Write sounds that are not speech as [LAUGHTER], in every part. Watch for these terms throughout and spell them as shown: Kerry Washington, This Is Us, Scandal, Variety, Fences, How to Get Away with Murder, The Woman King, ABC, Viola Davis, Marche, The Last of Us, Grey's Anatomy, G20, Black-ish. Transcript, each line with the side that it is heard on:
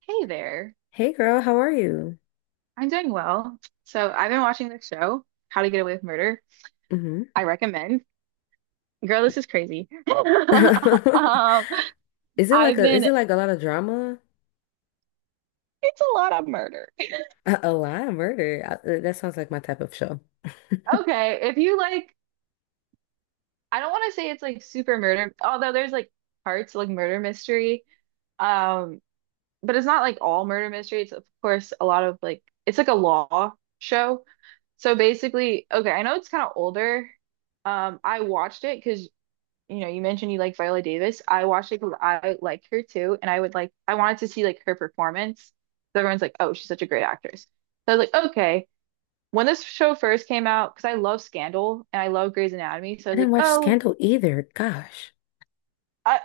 right: Hey there.
left: Hey girl, how are you?
right: I'm doing well. So I've been watching this show, How to Get Away with Murder.
left: Hmm.
right: I recommend. Girl, this is crazy. [LAUGHS]
left: [LAUGHS]
right: Um,
left: Is it like
right: I've
left: a is
right: been,
left: it like a lot of drama?
right: it's a lot of murder.
left: A lot of murder. That sounds like my type of show. [LAUGHS] I
right: Okay, if you like, I don't want to say it's like super murder, although there's like parts like murder mystery. Um, but it's not like all murder mystery. It's of course a lot of like it's like a law show. So basically, okay, I know it's kind of older. I watched it because you mentioned you like Viola Davis. I watched it because I like her too, and I would like I wanted to see like her performance. So everyone's like, "Oh, she's such a great actress." So I was like, "Okay." When this show first came out, because I love Scandal and I love Grey's Anatomy, so I was
left: didn't
right: like,
left: watch
right: "Oh,
left: Scandal either. Gosh.
right: I,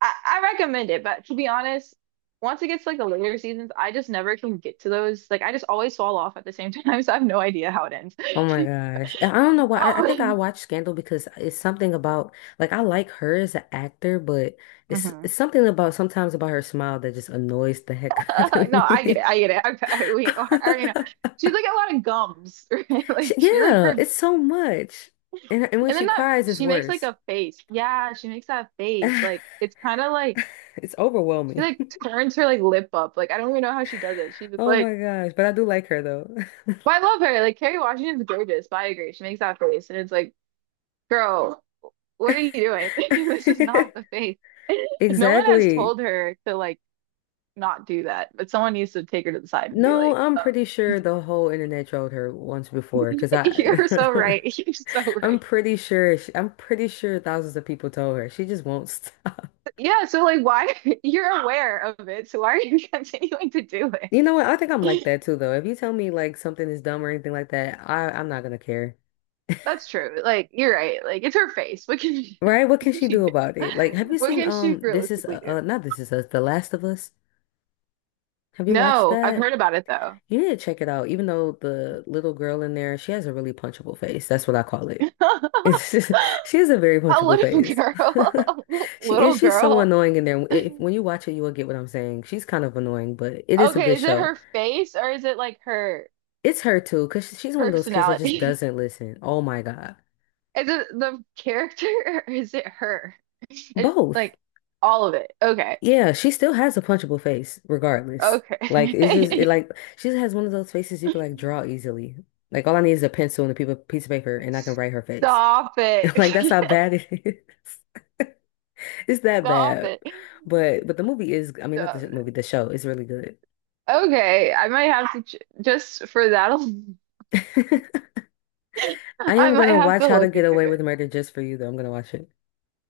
right: I recommend it." But to be honest, once it gets to, like the later seasons, I just never can get to those. Like I just always fall off at the same time, [LAUGHS] so I have no idea how it ends.
left: Oh
right: [LAUGHS]
left: my gosh. I don't know why. I think I
right: Um,
left: watched Scandal because it's something about like I like her as an actor, but it's
right: mhm.
left: it's something about sometimes about her smile that just annoys the heck
right: [LAUGHS]
left: [LAUGHS] out of
right: No, I get it.
left: me.
right: I get it. Okay, we I already know.
left: [LAUGHS]
right: She's like a lot of gums, right? [LAUGHS]
left: She-
right: Like she like her,
left: yeah,
right: and
left: it's so much. And when she
right: then that
left: cries, it's
right: she makes like
left: worse.
right: a face. Yeah, she makes that face.
left: [LAUGHS]
right: Like it's kind of like
left: It's
right: she
left: overwhelming.
right: like turns her like lip up. Like I don't even know how she does it. She's just
left: Oh my
right: like,
left: gosh, but I do like her though.
right: but I love her. Like Kerry Washington's gorgeous, but I agree. She makes that face, and it's like, girl, what are you doing? [LAUGHS] This is not
left: [LAUGHS]
right: the face. [LAUGHS] No one has
left: Exactly.
right: told her to like not do that, but someone needs to take her to the side and be
left: No,
right: like,
left: I'm
right: oh.
left: pretty
right: [LAUGHS]
left: sure the whole internet trolled her once before because
right: [LAUGHS]
left: I
right: You're so right. [LAUGHS] You're so
left: [LAUGHS] I'm
right: right.
left: pretty sure she, I'm pretty sure thousands of people told her. She just won't stop. [LAUGHS]
right: Yeah, so like why [LAUGHS] you're aware of it, so why are you [LAUGHS] continuing to do
left: You know what? I think I'm like
right: it? [LAUGHS]
left: that too though. If you tell me like something is dumb or anything like that, I'm not gonna care.
right: That's true. Like you're right. Like it's her face. What can she,
left: Right?
right: [LAUGHS]
left: What
right: what
left: can
right: can
left: she
right: she
left: do
right: do?
left: about it? Like, have
right: [LAUGHS]
left: you
right: What
left: seen
right: can she
left: This Is
right: realistically do?
left: not This Is Us, The Last of Us? Have you watched
right: No, I've
left: that?
right: heard about it though.
left: You need to check it out. Even though the little girl in there, she has a really punchable face. That's what I call it. It's just, [LAUGHS] she has a very
right: [LAUGHS] A
left: punchable
right: little
left: face.
right: girl.
left: [LAUGHS]
right: [LAUGHS]
left: She
right: Little
left: is. She's so
right: girl.
left: annoying in there. If, when you watch it, you will get what I'm saying. She's kind of annoying, but it is a
right: Okay,
left: good
right: is it
left: show.
right: her face or is it like her
left: It's her too, because she's one of those kids that just
right: personality? [LAUGHS]
left: doesn't listen. Oh my God.
right: Is it the character [LAUGHS] or is it her? It,
left: Both.
right: like all of it. Okay.
left: Yeah, she still has a punchable face, regardless. Like it's just it
right: Okay.
left: like she just has one of those faces you can like draw
right: [LAUGHS]
left: easily. Like all I need is a pencil and a piece of paper, and I can write her face.
right: Stop
left: [LAUGHS]
right: it.
left: Like that's how bad it is. [LAUGHS] It's
right: [LAUGHS]
left: that
right: Stop
left: bad.
right: it.
left: But the movie is, I mean, not the
right: Stop it.
left: movie, the show is really good.
right: Okay, I might have to ch just for that alone,
left: [LAUGHS] I
right: [LAUGHS] I
left: am
right: might
left: gonna
right: have
left: watch
right: to
left: How to
right: look
left: Get
right: into
left: Away with
right: it.
left: Murder just for you, though. I'm gonna watch it.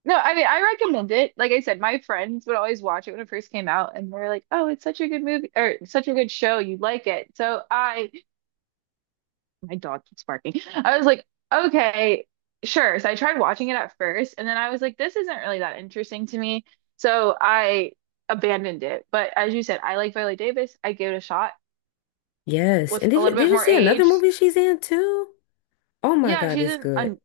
right: No, I mean I recommend it. Like I said, my friends would always watch it when it first came out and they're like, "Oh, it's such a good movie or such a good show. You like it." So I my dog keeps barking. I was like, okay, sure. So I tried watching it at first, and then I was like, this isn't really that interesting to me. So I abandoned it. But as you said, I like Viola Davis. I gave it a shot
left: Yes.
right: with
left: And
right: a
left: did you
right: little
left: did
right: bit
left: you
right: more
left: see another
right: age.
left: movie she's in too? Oh my
right: Yeah,
left: God,
right: she's
left: it's
right: in.
left: good.
right: Un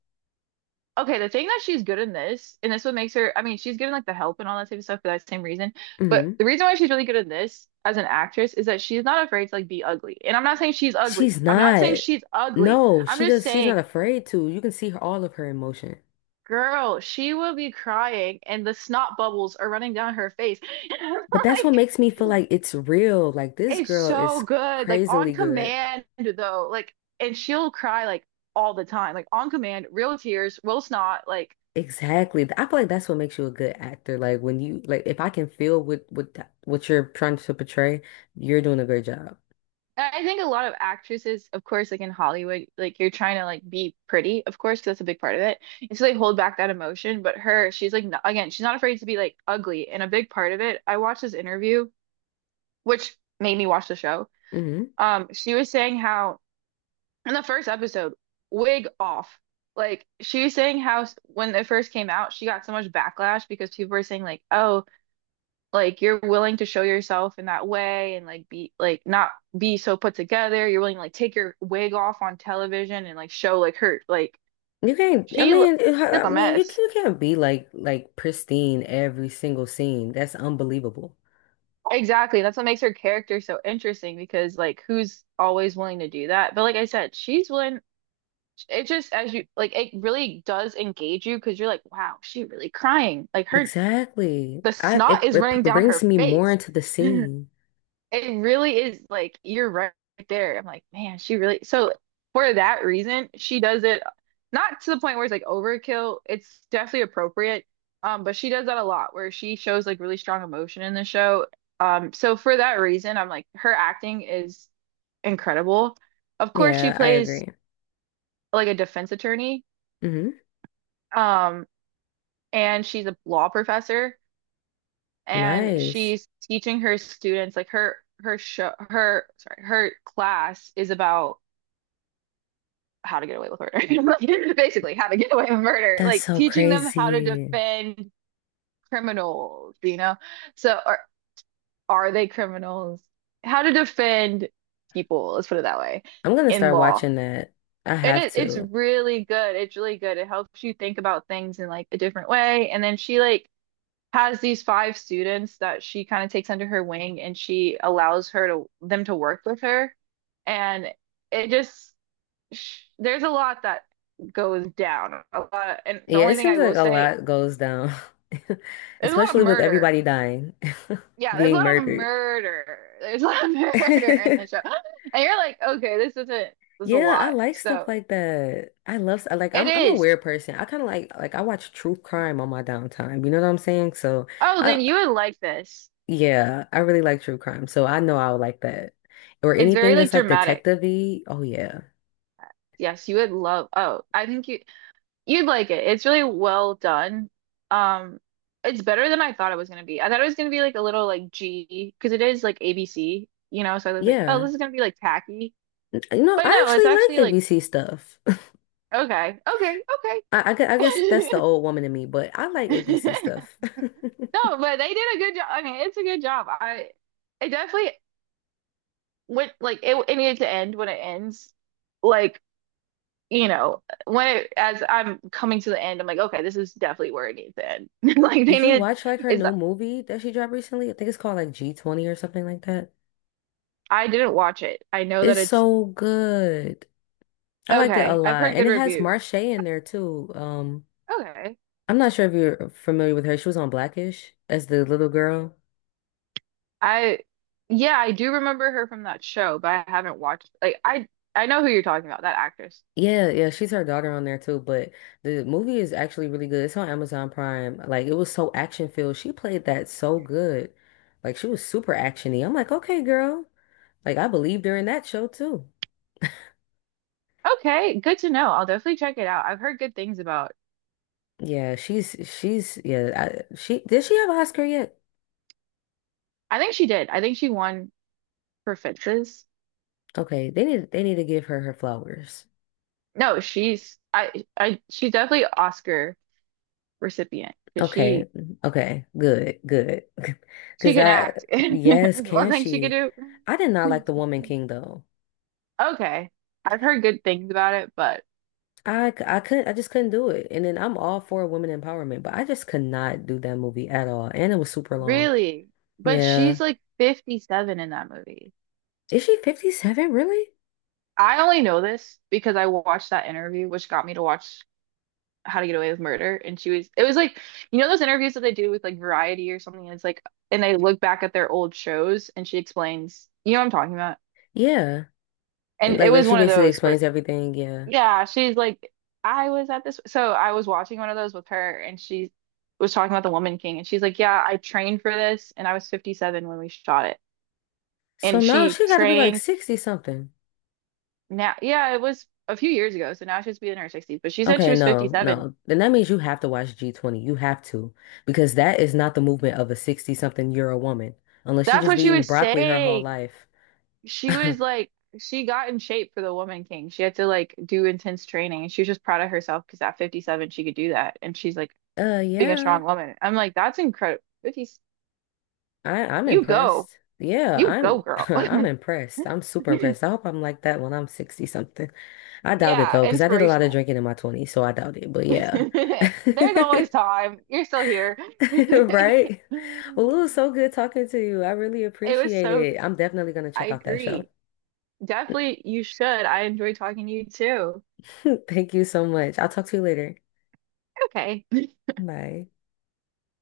right: okay, the thing that she's good in this, and this what makes her, I mean, she's given like the help and all that type of stuff for that same reason. But
left: Hmm.
right: the reason why she's really good in this as an actress is that she's not afraid to like be ugly. And I'm not saying she's ugly.
left: She's
right: I'm not saying
left: not.
right: she's ugly.
left: No,
right: I'm
left: she
right: just
left: does. She's not
right: saying
left: afraid to. You can see her, all of her emotion.
right: girl, she will be crying and the snot bubbles are running down her face. [LAUGHS] And I'm
left: But that's what
right: like,
left: makes me feel like it's real. Like this
right: it's
left: girl
right: so
left: is
right: good. Like,
left: crazily
right: on
left: good.
right: command, though. Like, and she'll cry like all the time. Like, on command, real tears, real snot. Like,
left: Exactly. I feel like that's what makes you a good actor. Like when you like if I can feel what what you're trying to portray, you're doing a great job.
right: and I think a lot of actresses, of course, like in Hollywood, like you're trying to like be pretty, of course, 'cause that's a big part of it. And so they hold back that emotion. But her, she's like, not, again, she's not afraid to be like ugly. And a big part of it, I watched this interview, which made me watch the show.
left: Hmm.
right: She was saying how in the first episode, wig off. Like she was saying how s- when it first came out, she got so much backlash because people were saying like, "Oh, like you're willing to show yourself in that way and like be like not be so put together. You're willing to like take your wig off on television and like show like her like
left: You can't. I
right: she l-
left: mean,
right: she's
left: I
right: a
left: mean,
right: mess."
left: you can't be like pristine every single scene. That's unbelievable.
right: Exactly. That's what makes her character so interesting because like who's always willing to do that? But like I said, she's willing it just as you like it really does engage you because you're like wow she really crying like her
left: Exactly.
right: the
left: I
right: snot
left: it,
right: is running down
left: brings
right: her
left: me more
right: face.
left: into the
right: [LAUGHS]
left: scene.
right: It really is like you're right there. I'm like, man, she really so for that reason, she does it not to the point where it's like overkill. It's definitely appropriate. But she does that a lot where she shows like really strong emotion in the show. So for that reason, I'm like her acting is incredible. Of course, she
left: Yeah, I
right: plays
left: agree.
right: like a defense attorney.
left: Hmm.
right: Um, and she's a law professor. And
left: Nice.
right: she's teaching her students like her her show her sorry her class is about how to get away with murder [LAUGHS] basically how to get away with murder
left: That's
right: like
left: so
right: teaching them how to
left: crazy.
right: defend criminals, you know. So are they criminals how to defend people, let's put it that way,
left: I'm gonna
right: in
left: start
right: law.
left: watching that. I
right: And
left: have
right: it it's
left: to.
right: really good, it's really good. It helps you think about things in like a different way, and then she like has these five students that she kind of takes under her wing and she allows her to them to work with her. And it just sh there's a lot that goes down. A lot, and the
left: Yeah,
right: only
left: it
right: thing I
left: seems like
right: will
left: a
right: say,
left: lot goes down, [LAUGHS]
right: there's a lot of
left: especially with
right: murder.
left: everybody dying, [LAUGHS]
right: Yeah, there's a
left: being
right: lot of
left: murdered.
right: murder. There's a lot of [LAUGHS] murder in the show.
left: [LAUGHS]
right: And you're like, okay, this isn't this is a
left: Yeah, I
right: lot.
left: like stuff
right: So
left: like that. I love like
right: it
left: I'm a
right: is.
left: weird person. I kind of like I watch true crime on my downtime. You know what I'm saying? So.
right: Oh,
left: I
right: then you would like this.
left: yeah, I really like true crime, so I know I would like that. Or
right: It's
left: anything
right: very like
left: that's like
right: dramatic.
left: detective-y. Oh yeah.
right: Yes, you would love. Oh, I think you you'd like it. It's really well done. Um, it's better than I thought it was gonna be. I thought it was gonna be like a little like G because it is like ABC, you know. So I was like, oh, this
left: Yeah.
right: is gonna be like tacky,
left: You know,
right: but
left: I
right: no, it's
left: actually
right: actually
left: like
right: like
left: ABC stuff. [LAUGHS]
right: okay, okay, okay.
left: I guess that's the old woman in me, but I like ABC
right: [LAUGHS]
left: stuff.
right: No, but they did a good job. I mean, it's a good job. I it definitely went like it needed to end when it ends. Like, you know, when it as I'm coming to the end, I'm like, okay, this is definitely where it needs to end. [LAUGHS]
left: [LAUGHS]
right: Like they
left: Did you
right: needed.
left: watch like her
right: It's
left: new movie that she dropped recently? I think it's called like G20 or something like that.
right: I didn't watch it. I know that
left: It's
right: it's
left: so good. I liked it a
right: okay. I've
left: lot.
right: heard
left: And
right: good
left: it has
right: reviews.
left: Marche in there too.
right: Okay.
left: I'm not sure if you're familiar with her. She was on Blackish as the little girl.
right: I yeah, I do remember her from that show, but I haven't watched like I know who you're talking about, that actress.
left: Yeah, yeah, she's her daughter on there too, but the movie is actually really good. It's on Amazon Prime. Like it was so action filled. She played that so good. Like she was super actiony. I'm like, okay, girl. Like I believed her in that show too.
right: Okay, good to know. I'll definitely check it out. I've heard good things about.
left: Yeah, she's yeah, I, she did she have an Oscar yet?
right: I think she did. I think she won for Fences.
left: Okay, they need to give her her flowers.
right: No, she's I she's definitely Oscar recipient because
left: Okay. Okay. Good. Good. [LAUGHS]
right: she
left: Because
right: can
left: I
right: act. [LAUGHS]
left: yes,
right: One
left: can
right: thing she could
left: she?
right: do.
left: I did not like The Woman King though.
right: Okay. I've heard good things about it, but
left: I couldn't I just couldn't do it. And then I'm all for women empowerment, but I just could not do that movie at all. And it was super long.
right: really? But
left: Yeah.
right: she's like 57 in that movie.
left: Is she 57 really?
right: I only know this because I watched that interview, which got me to watch How to Get Away with Murder. And she was, it was like, you know, those interviews that they do with like Variety or something. And it's like, and they look back at their old shows and she explains, you know what I'm talking about?
left: Yeah.
right: And
left: And,
right: it
left: like
right: was
left: she
right: one of
left: basically
right: those where,
left: explains everything, yeah.
right: yeah, she's like, I was at this. So I was watching one of those with her and she was talking about The Woman King. And she's like, yeah, I trained for this and I was 57 when we shot it
left: So
right: and
left: now
right: she
left: she got to be like
right: trained
left: 60 something.
right: now, yeah, it was a few years ago, so now she's be in her 60s, but she said she
left: Okay,
right: was
left: no,
right: 57.
left: no. Then that means you have to watch G20. You have to because that is not the movement of a 60 something year old woman unless she
right: That's
left: just
right: what
left: be
right: she
left: eating
right: was
left: broccoli her whole
right: saying.
left: life.
right: She was
left: [LAUGHS]
right: like, she got in shape for the Woman King. She had to like do intense training, and she was just proud of herself because at 57 she could do that, and she's like being a
left: Yeah.
right: strong woman. I'm like, that's incredible. 50,
left: I'm
right: you go,
left: impressed. Yeah,
right: you go,
left: I'm [LAUGHS]
right: girl.
left: I'm impressed. I'm super
right: [LAUGHS]
left: impressed. I hope I'm like that when I'm 60 something. I doubt it
right: Yeah,
left: though, because I did a lot of
right: inspirational.
left: drinking in my 20s, so I doubt it. But
right: [LAUGHS]
left: yeah.
right: There's
left: [LAUGHS]
right: always time. You're still here. [LAUGHS]
left: Right? Well, it was so good talking to you. I really
right: It was
left: appreciate
right: so,
left: it. I'm definitely gonna
right: I
left: check out that show.
right: agree. Definitely you should. I enjoy talking to you too.
left: [LAUGHS] Thank you so much. I'll talk to you later.
right: Okay.
left: Bye.